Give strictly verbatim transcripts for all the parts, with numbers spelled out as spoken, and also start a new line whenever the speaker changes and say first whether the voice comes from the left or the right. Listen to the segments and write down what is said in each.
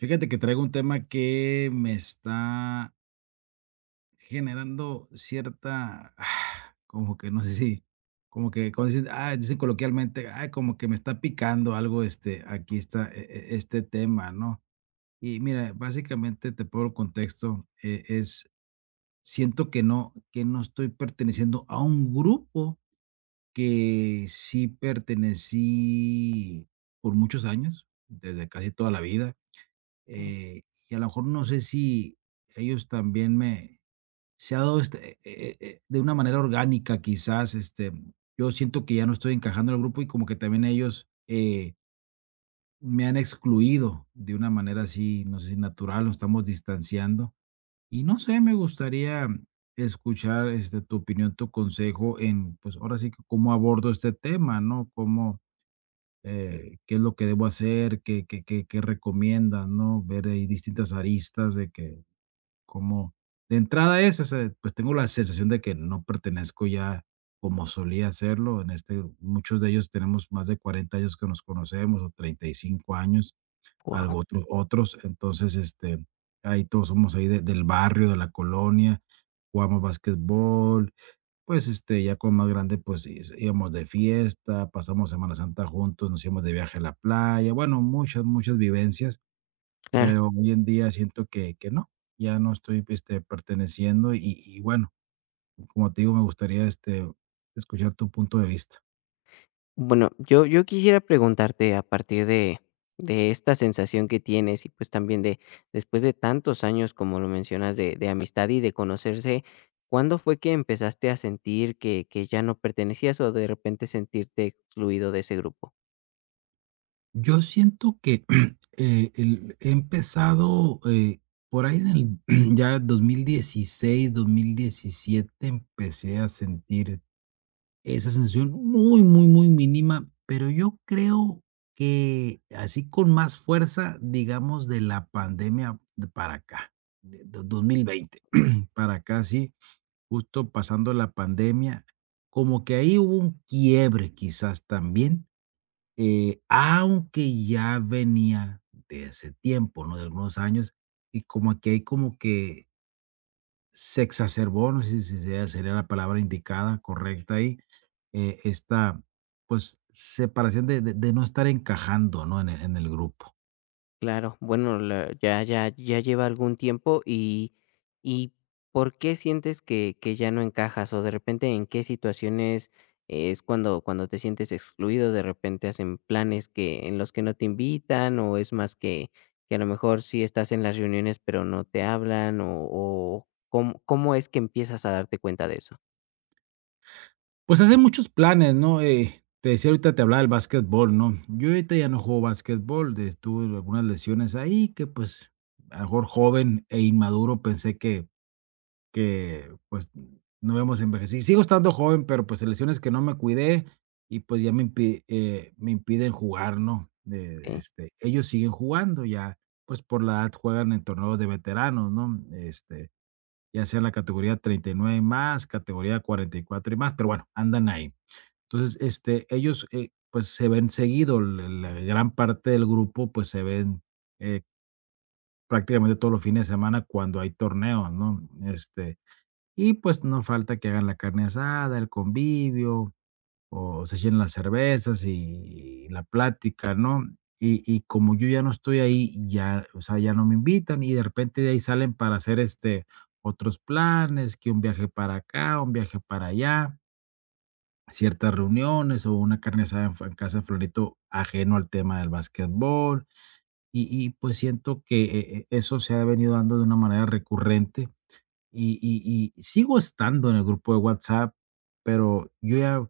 right: Fíjate que traigo un tema que me está generando cierta, ah, como que no sé si, como que como dicen, ah, dicen coloquialmente, ah, como que me está picando algo este, aquí está e- e- este tema, ¿no? Y mira, básicamente te pongo el contexto, eh, es, siento que no, que no estoy perteneciendo a un grupo que sí pertenecí por muchos años, desde casi toda la vida,
left: Wow.
right: eh, y a lo mejor no sé si ellos también me se ha dado este, eh, eh, eh, de una manera orgánica quizás, este, yo siento que ya no estoy encajando en el grupo y como que también ellos, eh, me han excluido de una manera así, no sé si natural, nos estamos distanciando. Y no sé, me gustaría escuchar, este, tu opinión, tu consejo en, pues ahora sí que cómo abordo este tema, ¿no? Cómo, eh, qué es lo que debo hacer, qué, qué, qué, qué recomiendan, ¿no? Ver ahí distintas aristas de que, cómo, de entrada es, ese, pues tengo la sensación de que no pertenezco ya como solía hacerlo, en este, muchos de ellos tenemos más de cuarenta años que nos conocemos, o treinta y cinco años, algo otro- otros, entonces, este, ahí todos somos ahí de- del barrio, de la colonia, jugamos básquetbol, pues, este, ya como más grande, pues, sí, íbamos de fiesta, pasamos Semana Santa juntos, nos íbamos de viaje a la playa, bueno, muchas, muchas vivencias, pero hoy en día siento que que no, ya no estoy, este, perteneciendo, y y bueno, como te digo, me gustaría, este, escuchar tu punto de vista.
left: Bueno, yo yo quisiera preguntarte a partir de de esta sensación que tienes y, pues, también de después de tantos años, como lo mencionas, de de amistad y de conocerse, ¿cuándo fue que empezaste a sentir que que ya no pertenecías o de repente sentirte excluido de ese grupo?
right: Yo siento que, eh, el he empezado, eh, por ahí en el ya dos mil dieciséis, dos mil diecisiete empecé a sentir esa sensación muy, muy, muy mínima, pero yo creo que así con más fuerza, digamos, de la pandemia de para acá, de do dos mil veinte para acá, sí, justo pasando la pandemia, como que ahí hubo un quiebre quizás también, eh, aunque ya venía de ese tiempo, ¿no?, de algunos años, y como que hay como que se exacerbó, no sé si sea sería la palabra indicada, correcta ahí, eh, esta, pues, separación de de de no estar encajando, ¿no?, en el en el grupo.
left: Claro, bueno, la- ya, ya, ya lleva algún tiempo y, y ¿por qué sientes que, que ya no encajas? O de repente, ¿en qué situaciones es cuando, cuando te sientes excluido? De repente hacen planes que, en los que no te invitan, o es más que, que a lo mejor sí estás en las reuniones, pero no te hablan, o, o ¿cómo, cómo es que empiezas a darte cuenta de eso?
right: Pues, hacer muchos planes, ¿no?, eh, te decía ahorita, te hablaba del básquetbol, ¿no? Yo ahorita ya no juego básquetbol, de tuve algunas lesiones ahí que, pues, a lo mejor joven e inmaduro pensé que que, pues, no hemos envejecido. Sigo estando joven, pero, pues, lesiones que no me cuidé y, pues, ya me impi eh, me impiden jugar, ¿no? Eh,
left: Ok,
right: este, ellos siguen jugando ya, pues, por la edad juegan en torneos de veteranos, ¿no? Este, ya sea en la categoría treinta y nueve y más, categoría cuarenta y cuatro y cuatro y más, pero bueno, andan ahí. Entonces, este, ellos, eh, pues, se ven seguido, la la gran parte del grupo, pues, se ven, eh, prácticamente todos los fines de semana cuando hay torneos, ¿no? Este y pues no falta que hagan la carne asada, el convivio, o se llenen las cervezas y la plática, ¿no? Y, y como yo ya no estoy ahí, ya, o sea, ya no me invitan, y de repente de ahí salen para hacer este otros planes, que un viaje para acá, un viaje para allá, ciertas reuniones o una carne asada en, fu- en casa de Florito ajeno al tema del básquetbol. Y, y pues siento que eh, eh, eso se ha venido dando de una manera recurrente, y y y sigo estando en el grupo de WhatsApp, pero yo ya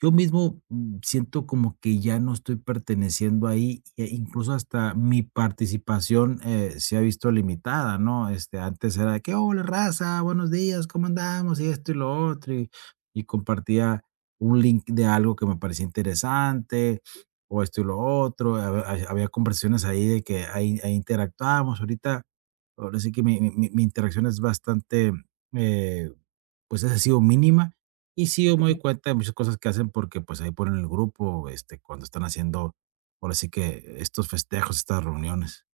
right: yo mismo, mm, siento como que ya no estoy perteneciendo ahí, e incluso hasta mi participación, eh, se ha visto limitada, ¿no? Este, antes era de que, hola raza, buenos días, ¿cómo andamos? Y esto y lo otro, y, y compartía un link de algo que me parecía interesante, o esto y lo otro, hab- ha- había conversaciones ahí de que ahí, ahí interactuábamos, ahorita, ahora sí que mi, mi- mi- mi interacción es bastante, eh, pues ha sido mínima, y sí, yo me doy
left: ok.
right: cuenta de muchas cosas que hacen porque, pues, ahí ponen el grupo, este, cuando están haciendo, ahora sí que estos festejos, estas reuniones.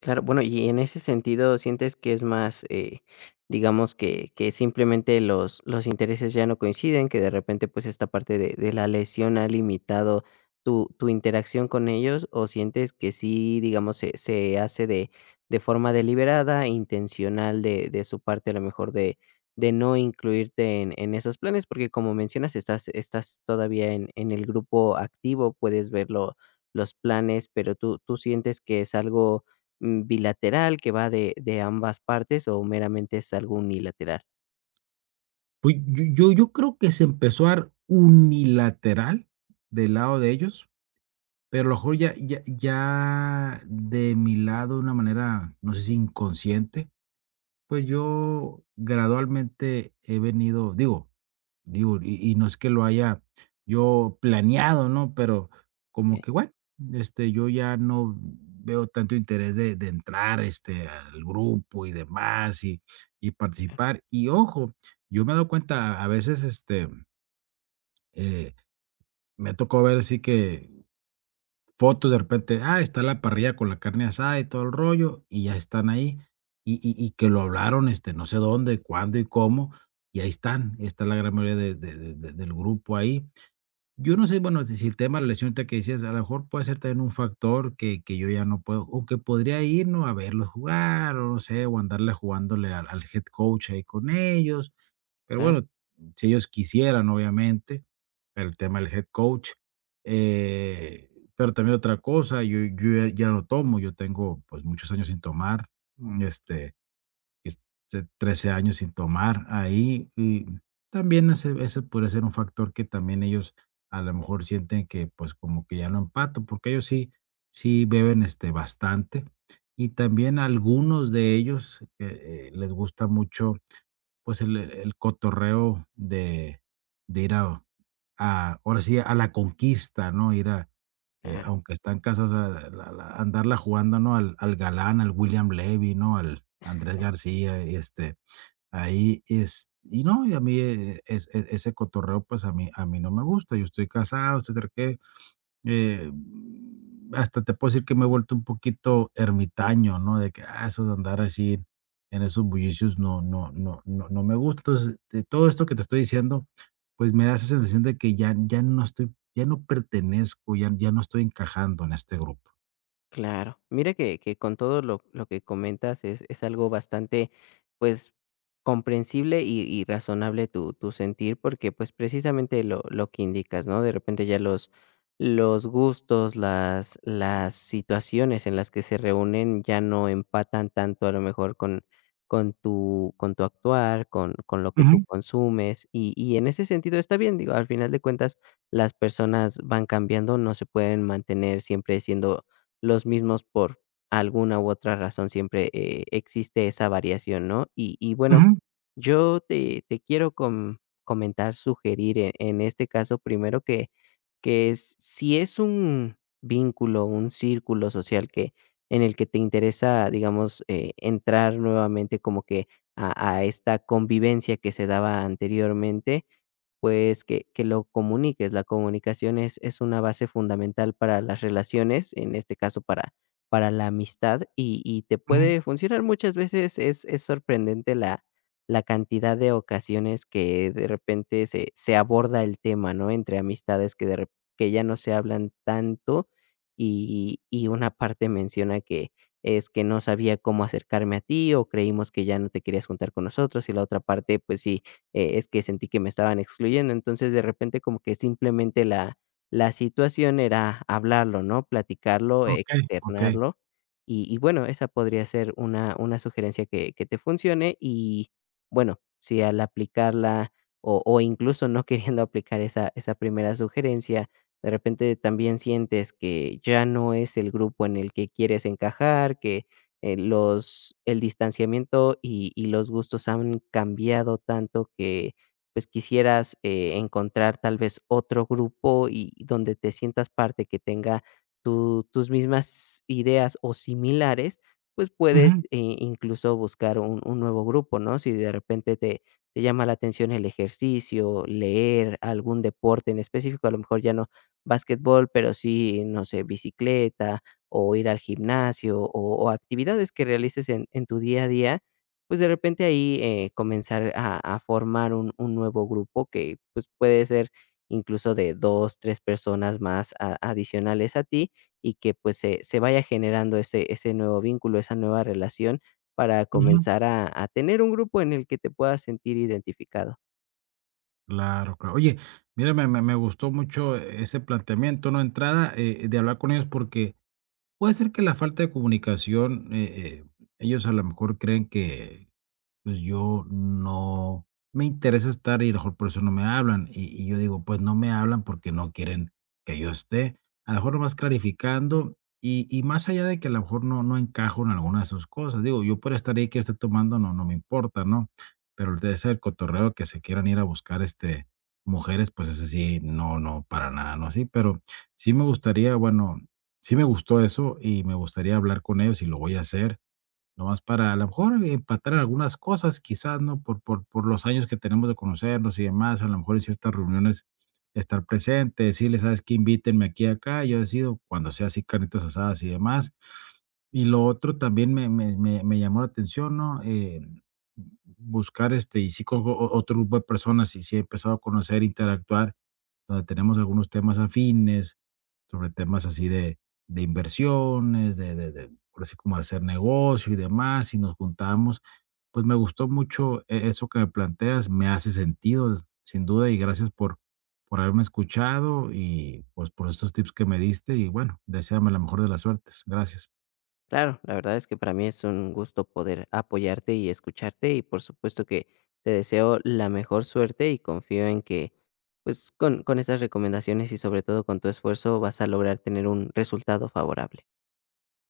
left: Claro, bueno, y en ese sentido, ¿sientes que es más, eh, digamos, que que simplemente los los intereses ya no coinciden, que de repente, pues, esta parte de de la lesión ha limitado tu tu interacción con ellos, o sientes que sí, digamos, se se hace de de forma deliberada, intencional de de su parte, a lo mejor de de no incluirte en en esos planes? Porque, como mencionas, estás estás todavía en en el grupo activo, puedes ver lo los planes, pero, ¿tú tú sientes que es algo mm, bilateral que va de de ambas partes o meramente es algo unilateral?
right: Pues, yo yo yo creo que se empezó a dar unilateral del lado de ellos, pero a lo mejor ya ya ya de mi lado, de una manera, no sé si inconsciente, pues, yo gradualmente he venido digo Digo, y y no es que lo haya yo planeado, ¿no? Pero como
left: Okey.
right: que, bueno, este, yo ya no veo tanto interés de de entrar, este, al grupo y demás, y y participar. Y ojo, yo me he dado cuenta, a veces, este, eh, me tocó ver así que fotos de repente, ah, está la parrilla con la carne asada y todo el rollo, y ya están ahí, y y y que lo hablaron, este, no sé dónde, cuándo y cómo, y ahí están, está la gran mayoría de de de de del grupo ahí. Yo no sé, bueno, si el tema de la lesión que decías, a lo mejor puede ser también un factor que que yo ya no puedo, aunque podría ir, ¿no?, a verlos jugar, o no sé, o andarle jugándole al al head coach ahí con ellos, pero
left: Claro,
right: bueno, si ellos quisieran, obviamente, el tema del head coach, eh, pero también otra cosa, yo yo ya ya no tomo, yo tengo, pues, muchos años sin tomar, este este, trece años sin tomar ahí, y también ese ese puede ser un factor que también ellos a lo mejor sienten que, pues, como que ya no empato, porque ellos sí, sí beben, este, bastante. Y también algunos de ellos, eh eh, les gusta mucho, pues, el el cotorreo de de ir a a ahora sí, a la conquista, ¿no? Ir a, eh,
left: claro.
right: aunque están casados, a la la andarla jugando, ¿no? Al al galán, al William Levy, ¿no? Al Andrés García, y este ahí es y no, y a mí, eh, es e ese cotorreo, pues, a mí a mí no me gusta. Yo estoy casado, estoy tranquilo, eh, hasta te puedo decir que me he vuelto un poquito ermitaño, ¿no? De que, ah, eso de andar así en esos bullicios no, no, no, no, no me gusta. Entonces, de todo esto que te estoy diciendo, pues, me da esa sensación de que ya ya no estoy, ya no pertenezco, ya ya no estoy encajando en este grupo.
left: Claro. Mira que que con todo lo lo que comentas es es algo bastante, pues, comprensible y y razonable tu tu sentir, porque, pues, precisamente lo lo que indicas, ¿no? De repente ya los los gustos, las las situaciones en las que se reúnen ya no empatan tanto a lo mejor con con tu con tu actuar, con con lo que tú consumes, y y en ese sentido está bien, digo, al final de cuentas, las personas van cambiando, no se pueden mantener siempre siendo los mismos por alguna u otra razón, siempre, eh, existe esa variación, ¿no? Y y bueno,
right: Ujú.
left: yo te te quiero com comentar, sugerir e en este caso, primero que que s si es un vínculo, un círculo social que en el que te interesa, digamos, eh, entrar nuevamente como que a a esta convivencia que se daba anteriormente, pues, que que lo comuniques. La comunicación es es una base fundamental para las relaciones, en este caso, para para la amistad, y y te puede funcionar. Muchas veces es es sorprendente la la cantidad de ocasiones que de repente se se aborda el tema, ¿no?, entre amistades que de rep que ya no se hablan tanto, y y una parte menciona que es que no sabía cómo acercarme a ti, o creímos que ya no te querías juntar con nosotros, y la otra parte, pues sí, eh, es que sentí que me estaban excluyendo. Entonces, de repente, como que simplemente la la situación era hablarlo, ¿no? Platicarlo,
right: Okey, okey.
left: externarlo. Y y bueno, esa podría ser una una sugerencia que que te funcione. Y bueno, si al aplicarla o o incluso no queriendo aplicar esa esa primera sugerencia, de repente también sientes que ya no es el grupo en el que quieres encajar, que eh, los el distanciamiento y y los gustos han cambiado tanto que, pues, quisieras, eh, encontrar tal vez otro grupo y y donde te sientas parte, que tenga tu tus mismas ideas o similares, pues, puedes,
right: Ujú,
left: eh, incluso buscar un un nuevo grupo, ¿no? Si de repente te te llama la atención el ejercicio, leer, algún deporte en específico, a lo mejor ya no basquetbol, pero sí, no sé, bicicleta, o ir al gimnasio o o actividades que realices en en tu día a día, pues, de repente ahí, eh, comenzar a a formar un un nuevo grupo que, pues, puede ser incluso de dos tres personas más a adicionales a ti y que, pues, se se vaya generando ese ese nuevo vínculo, esa nueva relación para
right: ujú.
left: comenzar a a tener un grupo en el que te puedas sentir identificado.
right: Claro, claro. Oye, mira, me, me- me gustó mucho ese planteamiento, ¿no? Entrada, eh, de hablar con ellos porque puede ser que la falta de comunicación, eh, eh, ellos a lo mejor creen que, pues yo no me interesa estar y a lo mejor por eso no me hablan. Y y yo digo, pues no me hablan porque no quieren que yo esté. A lo mejor nomás clarificando y y más allá de que a lo mejor no no encajo en alguna de sus cosas. Digo, yo por estar ahí que esté tomando no no me importa, ¿no? Pero debe ser el cotorreo que se quieran ir a buscar, este, mujeres, pues ese sí, no, no, para nada, no así. Pero sí me gustaría, bueno, sí me gustó eso y me gustaría hablar con ellos y lo voy a hacer. Nomás para a lo mejor empatar en algunas cosas, quizás, ¿no? Por por por los años que tenemos de conocernos y demás, a lo mejor en ciertas reuniones estar presente, decirle: "¿Sabes qué? Invítenme aquí, y acá, yo decido", cuando sea así carnitas asadas y demás. Y lo otro también me me me me llamó la atención, ¿no? Eh, buscar, este, y sí con o otro grupo de personas, y sí he empezado a conocer, interactuar, donde tenemos algunos temas afines, sobre temas así de de inversiones, de de de por así como hacer negocio y demás, y nos juntamos. Pues me gustó mucho e- eso que me planteas, me hace sentido, des- sin duda, y gracias por, por haberme escuchado y pues por estos tips que me diste. Y bueno, deséame la mejor de las suertes. Gracias.
left: Claro, la verdad es que para mí es un gusto poder apoyarte y escucharte y por supuesto que te deseo la mejor suerte y confío en que pues con, con esas recomendaciones y sobre todo con tu esfuerzo vas a lograr tener un resultado favorable.